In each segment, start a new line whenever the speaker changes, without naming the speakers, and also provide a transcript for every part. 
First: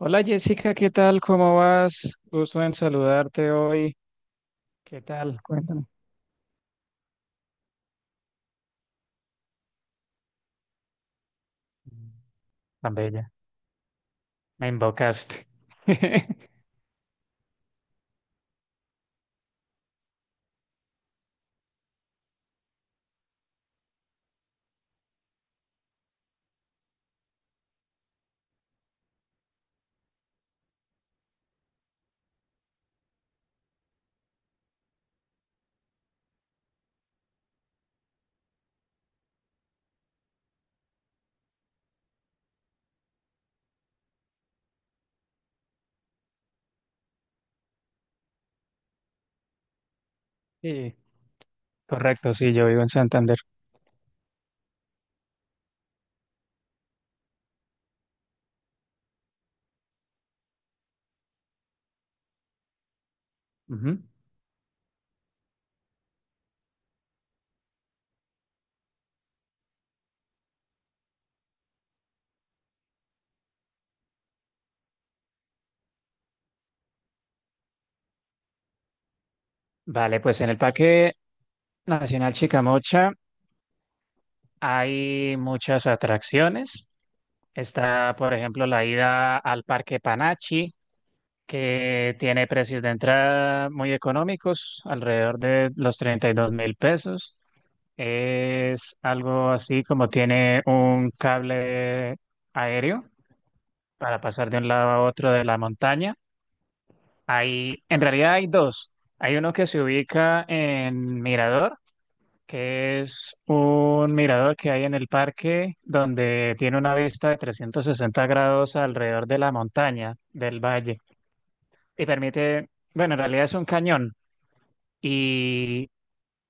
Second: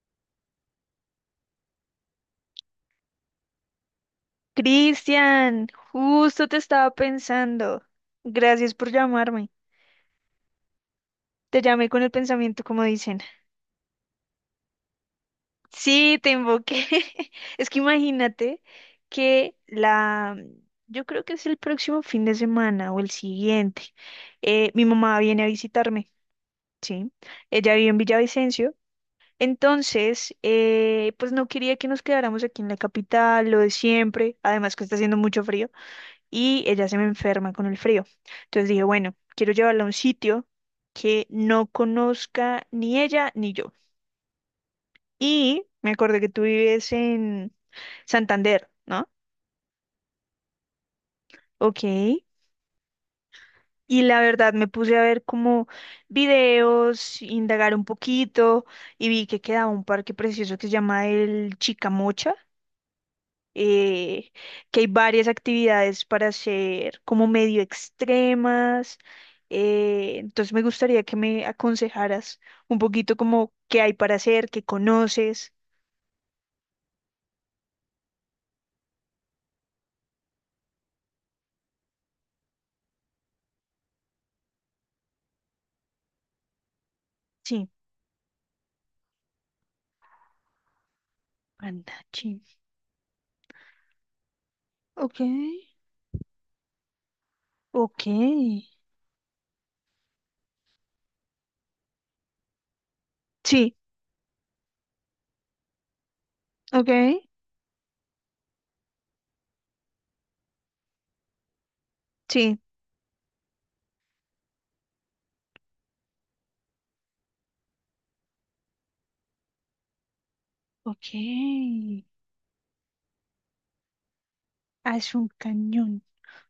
Hola Jessica, ¿qué tal? ¿Cómo vas? Gusto en saludarte hoy. ¿Qué tal?
Cristian,
Cuéntame.
justo te estaba pensando. Gracias por llamarme. Te llamé con el pensamiento, como
Tan
dicen.
bella, me invocaste.
Sí, te invoqué. Es que imagínate que la, yo creo que es el próximo fin de semana o el siguiente. Mi mamá viene a visitarme, ¿sí? Ella vive en Villavicencio. Entonces, pues no quería que nos quedáramos aquí en la capital, lo de siempre, además que está haciendo mucho frío, y ella se me enferma con el frío. Entonces dije, bueno, quiero llevarla a un sitio que no conozca ni ella ni yo. Y me acordé que tú vives en Santander, ¿no?
Sí,
Ok.
correcto, sí, yo vivo en Santander.
Y la verdad me puse a ver como videos, indagar un poquito y vi que quedaba un parque precioso que se llama el Chicamocha,
Ujú.
eh, que hay varias actividades para hacer como medio extremas. Entonces me gustaría que me aconsejaras un poquito como qué hay para hacer, qué conoces.
Vale, pues en el Parque Nacional Chicamocha hay muchas atracciones.
Sí,
Está, por ejemplo, la ida al Parque Panachi, que
Andachi.
tiene precios de entrada muy económicos,
Ok,
alrededor de los 32.000 pesos.
ok.
Es algo así como tiene un cable aéreo
Sí,
para pasar de un lado a otro de la montaña.
ok,
Hay, en realidad hay dos. Hay uno que se ubica en Mirador,
sí.
que es un mirador que hay en el parque donde tiene una vista de 360 grados alrededor de la montaña, del valle,
Ok.
y permite, bueno, en realidad es un cañón.
Ah, es un
Y
cañón.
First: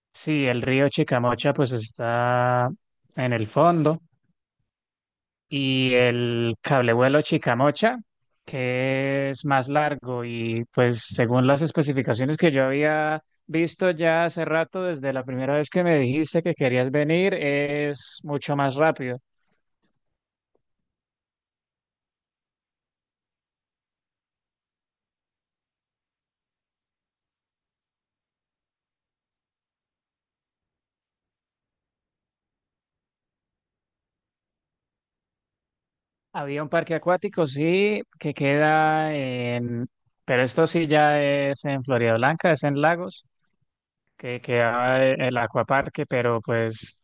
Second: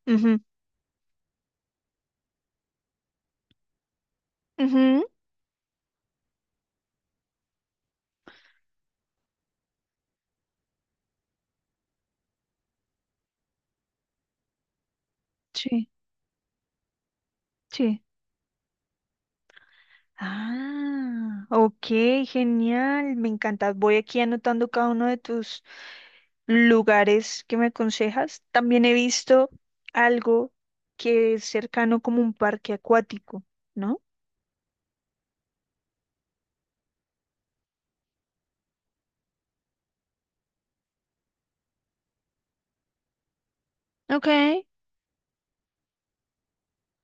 Ujú,
sí, el río Chicamocha pues está en el fondo,
ujú,
y el cablevuelo Chicamocha, que es más largo y pues según las especificaciones que yo había visto ya hace rato, desde la primera vez que
sí,
me dijiste que querías venir,
sí.
es mucho más rápido.
Ah, ok, genial, me encanta. Voy aquí anotando cada uno de tus lugares que me aconsejas. También he visto algo que es cercano como un parque acuático, ¿no?
Había un parque acuático, sí, que queda en, pero esto sí ya es en Florida Blanca, es en Lagos,
Ok.
que queda el acuaparque, pero pues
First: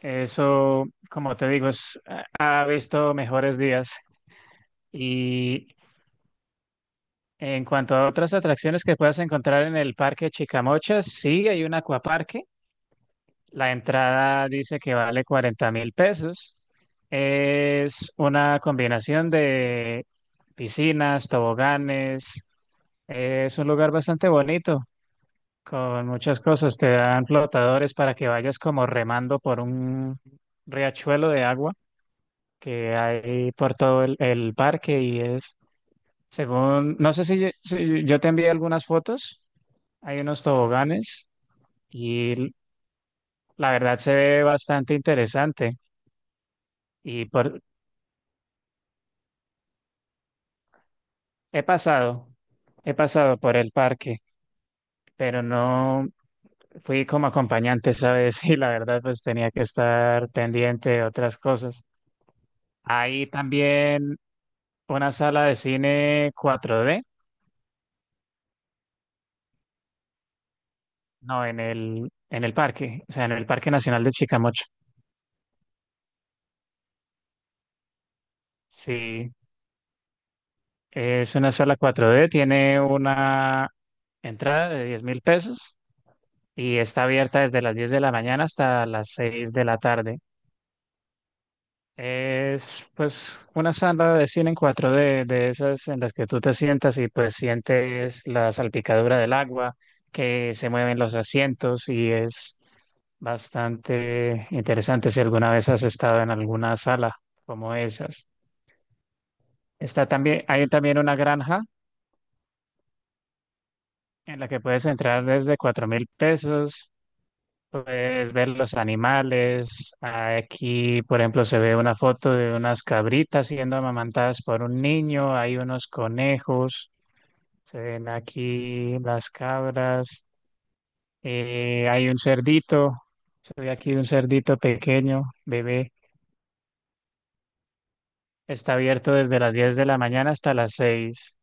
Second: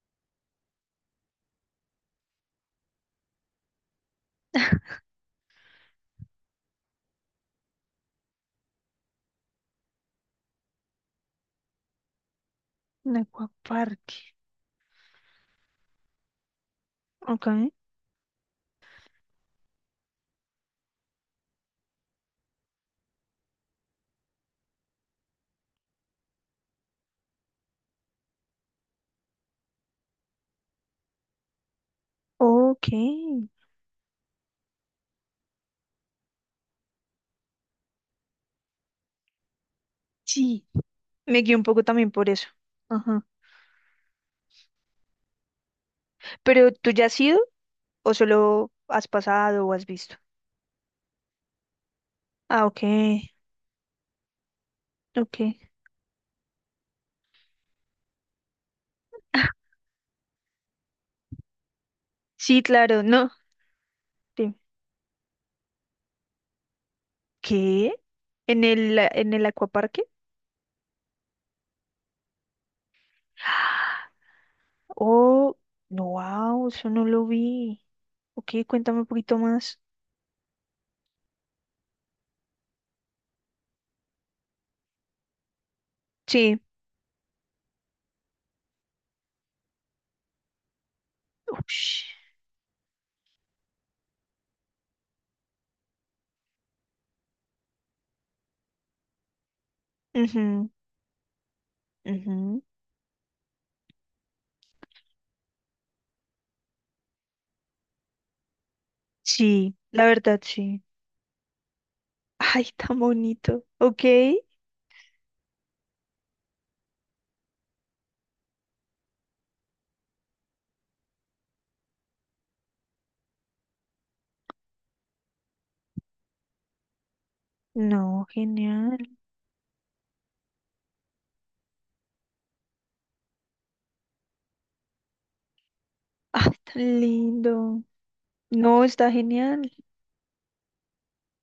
eso, como te digo, ha visto mejores días. Y en cuanto a otras atracciones que puedas encontrar en el Parque Chicamochas, sí, hay un acuaparque.
Un
La
acuaparque.
entrada dice que vale 40 mil pesos.
Ok.
Es una combinación de piscinas, toboganes. Es un lugar bastante bonito, con muchas cosas. Te dan flotadores para que vayas como remando por un riachuelo de agua
Ok.
que hay por todo el parque y es, según, no sé si yo te envié algunas fotos. Hay unos
Sí.
toboganes
Me guié un poco también por eso.
y
Ajá.
la verdad se ve bastante interesante.
¿Pero tú ya has
Y
ido
por,
o solo has pasado o has visto?
he pasado,
Ah, ok.
he pasado por el parque,
Ok.
pero no fui como acompañante, ¿sabes? Y la verdad pues tenía
Ah,
que estar pendiente de otras cosas.
sí, claro,
Hay
no.
también
Dime.
una sala de cine 4D.
¿Qué? ¿En en el acuaparque?
No, en el parque, o sea, en el Parque Nacional de Chicamocha.
Oh, no, wow, eso no lo vi. Ok, cuéntame un
Sí,
poquito más.
es una sala 4D. Tiene una entrada de 10.000 pesos
Sí.
y está abierta desde las 10 de la mañana hasta las 6 de la tarde.
Ush.
Es pues una sala de cine en 4D de esas en las que tú te sientas y pues sientes la salpicadura del agua, que se
Ujú,
mueven los asientos y es
ujú.
bastante interesante si alguna vez has estado en alguna sala como esas.
Sí, la
Está
verdad,
también, hay
sí.
también una granja
Ay, tan bonito. Ok.
en la que puedes entrar desde 4.000 pesos. Puedes ver los animales. Aquí, por ejemplo, se ve una foto de unas cabritas siendo amamantadas por un niño. Hay unos conejos. Se ven
No, genial.
aquí las cabras. Hay un cerdito. Se ve aquí un cerdito pequeño, bebé.
Ay, tan lindo.
Está
No,
abierto
está
desde las
genial.
10 de la mañana hasta las seis.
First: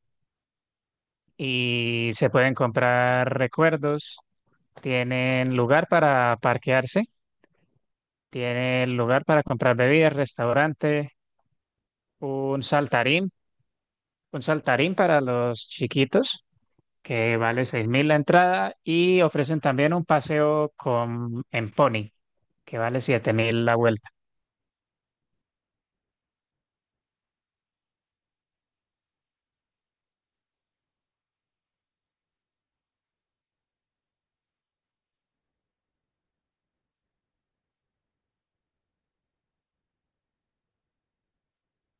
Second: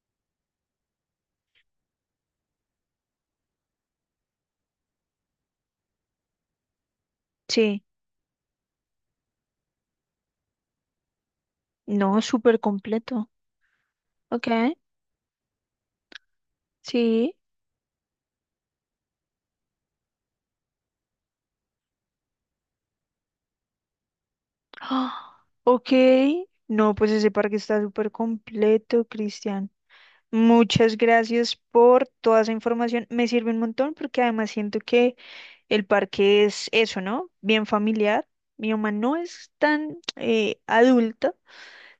Y se pueden comprar recuerdos. Tienen lugar para parquearse.
Sí.
Tienen lugar para comprar bebidas, restaurante.
No, súper
Un
completo.
saltarín, un
Ok.
saltarín para los chiquitos,
Sí.
que vale 6.000 la entrada, y ofrecen también un paseo con, en pony, que vale 7.000 la vuelta.
Ah, ok. No, pues ese parque está súper completo, Cristian. Muchas gracias por toda esa información. Me sirve un montón porque además siento que el parque es eso, ¿no? Bien familiar. Mi mamá no es tan adulta,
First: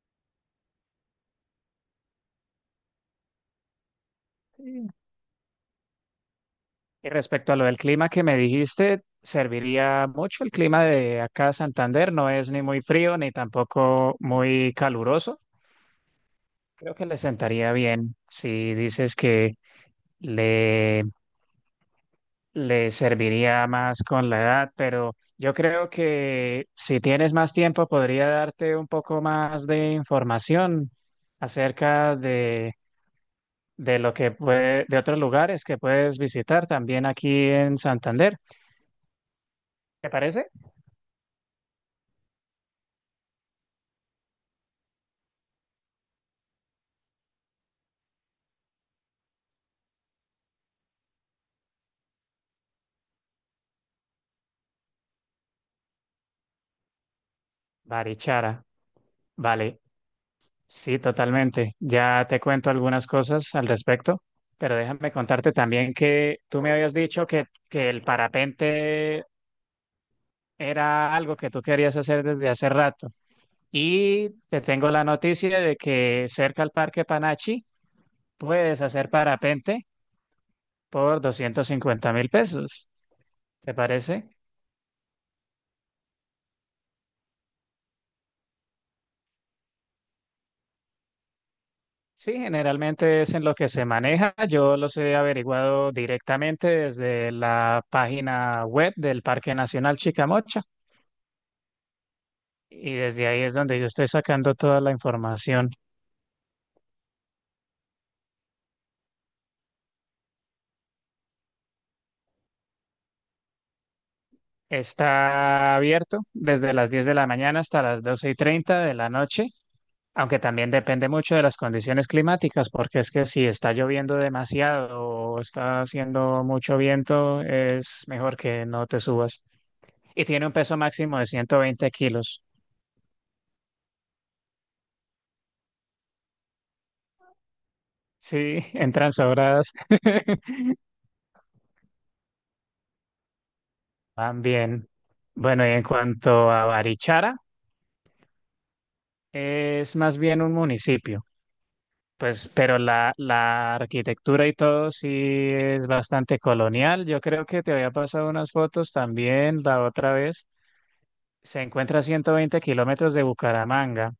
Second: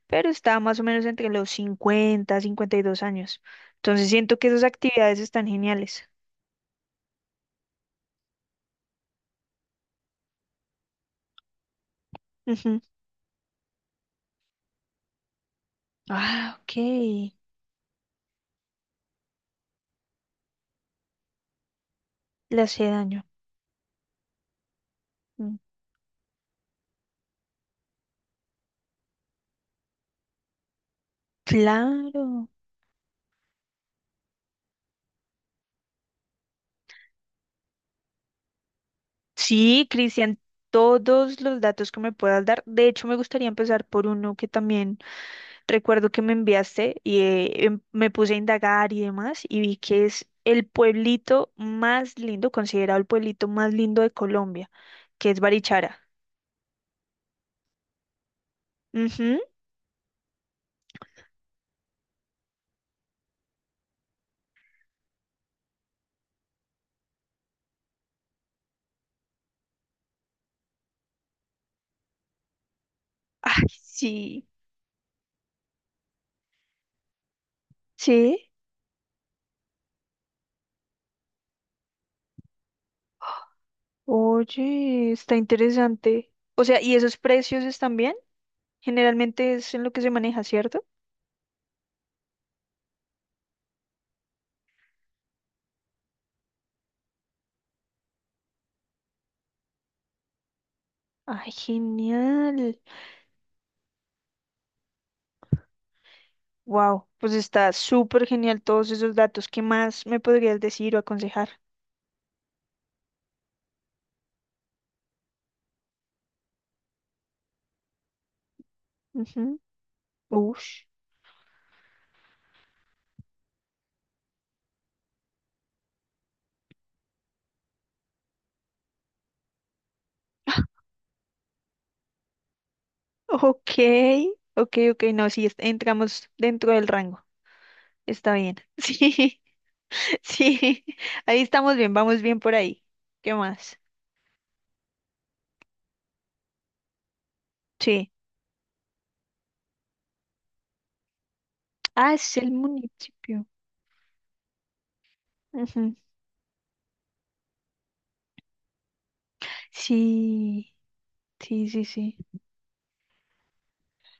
pero está más o menos entre los 50, 52 años. Entonces siento que esas actividades están geniales.
Y respecto a lo del clima que me dijiste, serviría mucho. El clima de acá Santander no es ni
Ujú.
muy frío ni tampoco muy caluroso.
Ah, ok.
Creo que le sentaría bien si dices que le
Le hace
le
daño.
serviría más con la edad, pero yo
Mm,
creo que si tienes más tiempo podría darte un poco más de información acerca
claro.
de lo que puede, de otros lugares que puedes visitar también aquí en Santander.
Sí,
¿Te
Cristian,
parece?
todos los datos que me puedas dar. De hecho, me gustaría empezar por uno que también recuerdo que me enviaste, y me puse a indagar y demás y vi que es el pueblito más lindo, considerado el pueblito más lindo de Colombia, que es Barichara.
Barichara.
Ujú.
Vale, sí, totalmente. Ya te cuento algunas cosas al respecto. Pero déjame contarte también que tú me habías dicho que el parapente era algo que tú querías hacer desde hace rato.
Ay,
Y
sí,
te tengo la noticia de que cerca al Parque Panachi
sí.
puedes hacer parapente por 250.000 pesos. ¿Te parece?
Oye, está interesante. O sea, ¿y esos precios están bien? Generalmente es en lo que se maneja, ¿cierto?
Sí, generalmente es en lo que se maneja. Yo los he averiguado directamente desde la página web del Parque Nacional Chicamocha
Ay, genial.
y desde ahí es donde yo estoy sacando toda la información.
Wow, pues está súper genial todos esos datos. ¿Qué más me podrías decir o aconsejar?
Está abierto desde las 10 de la mañana hasta las 12:30 de la noche.
Ujú.
Aunque también
Ush.
depende mucho de las condiciones climáticas, porque es que si está lloviendo demasiado o está haciendo mucho viento, es mejor que no te subas. Y tiene un peso máximo de 120 kilos.
Ok, ok, ok, no, sí, entramos dentro del rango, está bien.
Sí, entran
Sí,
sobradas.
sí, ahí estamos bien, vamos bien por ahí. ¿Qué más?
Van bien. Bueno, y en cuanto a Barichara,
Sí.
es más bien un municipio,
Ah, es
pues,
el
pero la,
municipio.
la arquitectura y todo sí es
Ujú.
bastante colonial. Yo creo que te había pasado unas fotos también la otra vez.
Sí,
Se
sí, sí,
encuentra a
sí.
120 kilómetros de Bucaramanga.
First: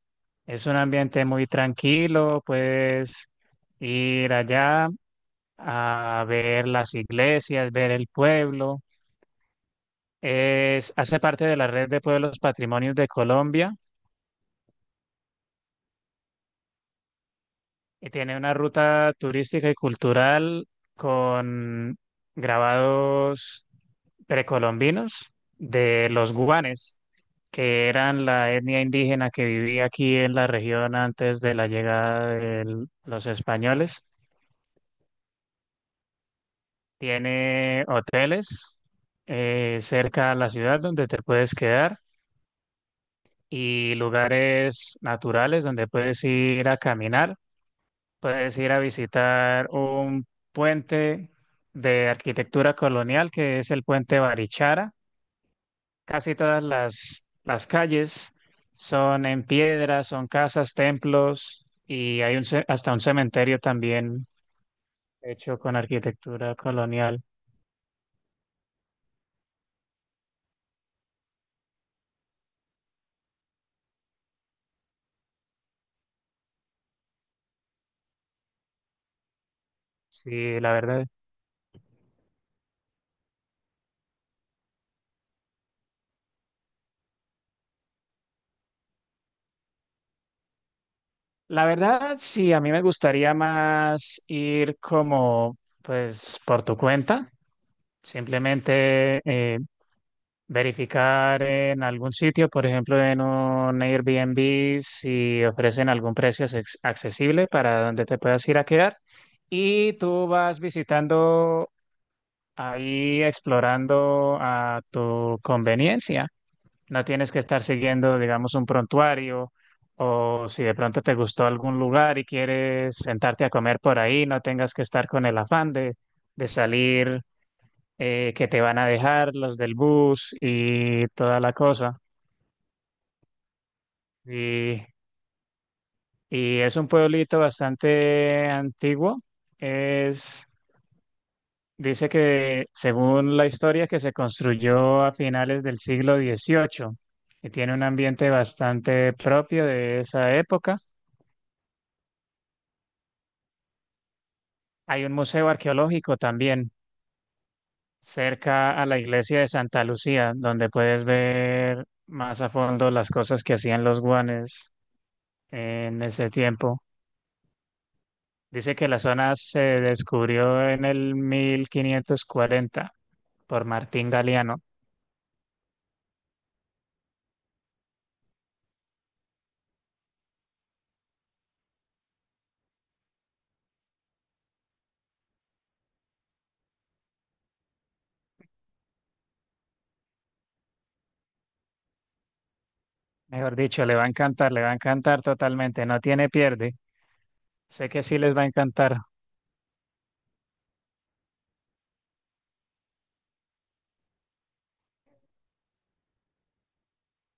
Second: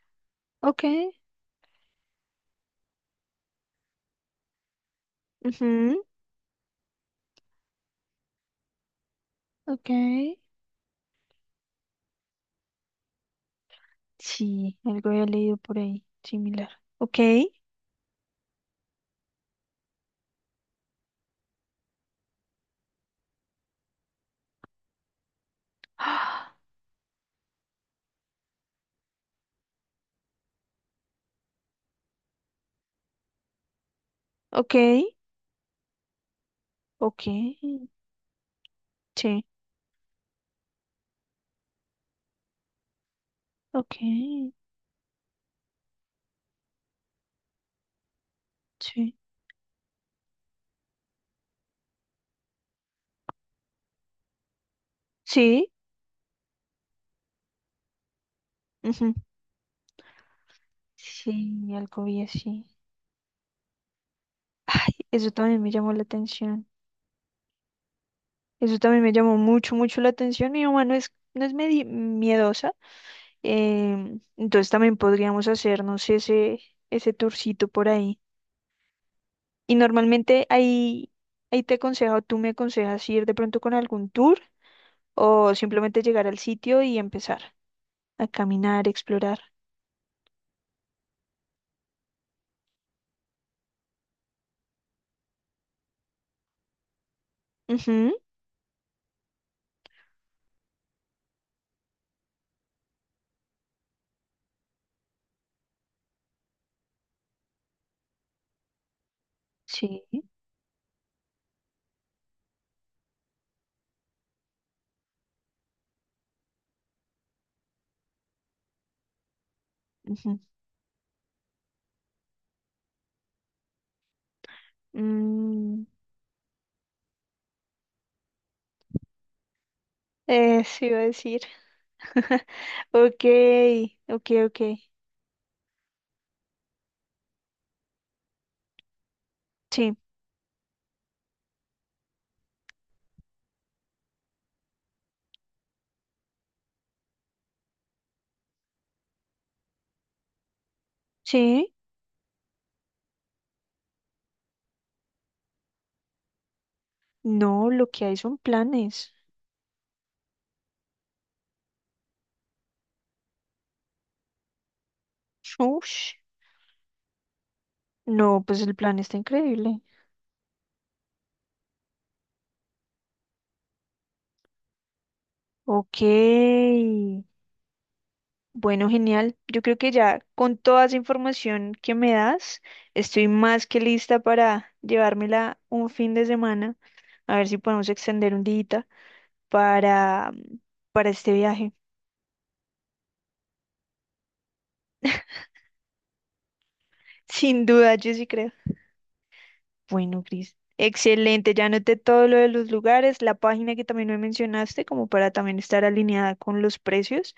Es un
Ok,
ambiente muy tranquilo, puedes ir allá
ujú,
a ver las iglesias, ver el pueblo.
ok.
Hace parte de la red de pueblos patrimonios de Colombia
Sí, algo había leído por ahí, similar. Ok,
y tiene una ruta turística y cultural con grabados precolombinos de los
ah,
guanes, que eran la etnia indígena que vivía aquí en la región antes de la llegada de los españoles.
ok, ok,
Tiene hoteles
sí,
cerca a la ciudad donde te puedes quedar y
ok,
lugares naturales donde puedes ir a caminar. Puedes ir a
sí,
visitar un puente de arquitectura colonial que es el puente Barichara.
sí,
Casi todas las calles
ujú.
son en piedra, son casas, templos
Sí, algo
y
vi
hay
así.
hasta un cementerio también
Ay, eso
hecho
también me
con
llamó la
arquitectura
atención.
colonial.
Eso también me llamó mucho la atención. Mi mamá no es miedosa. Entonces también podríamos hacernos ese tourcito por ahí. Y normalmente
Sí, la verdad.
ahí te aconsejo, tú me aconsejas ir de pronto con algún tour o simplemente llegar al sitio y empezar a caminar, explorar.
La verdad, sí, a mí me gustaría más ir como, pues, por tu cuenta,
Ujú,
simplemente verificar en algún sitio, por ejemplo, en un Airbnb, si ofrecen algún precio accesible para donde te puedas ir a quedar. Y
sí.
tú vas visitando ahí, explorando a tu conveniencia. No tienes que estar siguiendo, digamos, un prontuario
Ujú.
o si de pronto te gustó algún lugar y quieres sentarte a comer por ahí, no tengas que estar con el afán
Mm,
de salir, que te van a dejar los del bus
sí, iba a
y toda
decir.
la cosa.
Ok, ok, ok.
Y, y es un pueblito bastante antiguo.
Sí,
Es, Dice que según la historia que se construyó a finales del siglo XVIII y tiene un ambiente bastante propio de esa época.
sí.
Hay un museo arqueológico también
No, lo que hay son
cerca a la
planes.
iglesia de Santa Lucía, donde puedes ver más a fondo las cosas que hacían los guanes en
Ush.
ese tiempo.
No, pues el
Dice que
plan
la
está
zona se
increíble.
descubrió en el 1540 por Martín Galeano.
Ok. Bueno, genial. Yo creo que ya con toda esa información que me das, estoy más que lista para llevármela un fin de semana. A ver si podemos extender un día para, para este viaje.
Mejor dicho, le va a encantar, le va a encantar totalmente. No tiene pierde.
Sin
Sé
duda,
que
yo
sí
sí
les va a
creo.
encantar.
Bueno, Cris. Excelente, ya anoté todo lo de los lugares, la página que también me mencionaste, como para también estar alineada con los precios,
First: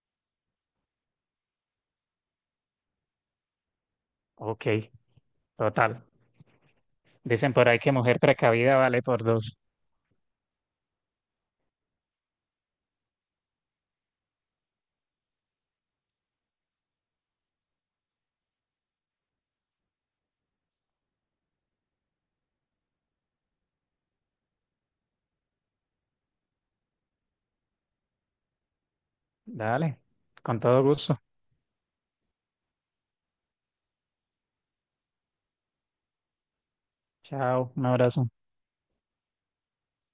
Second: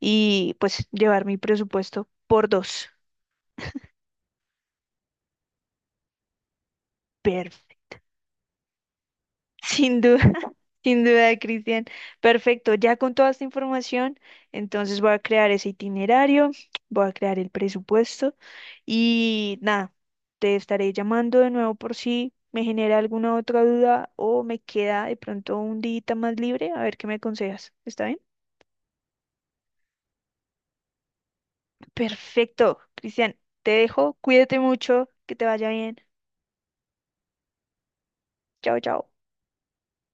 y pues llevar mi presupuesto por dos.
Ok, total.
Pero
Dicen por ahí que mujer precavida vale por dos.
sin duda, sin duda, Cristian. Perfecto, ya con toda esta información, entonces voy a crear ese itinerario, voy a crear el presupuesto y nada, te estaré llamando de nuevo por si me genera alguna otra duda o me queda de pronto un día más libre, a ver qué me aconsejas. ¿Está bien?
Dale, con todo gusto.
Perfecto, Cristian, te dejo, cuídate mucho, que te vaya bien.
Chao, un abrazo.
Chao, chao.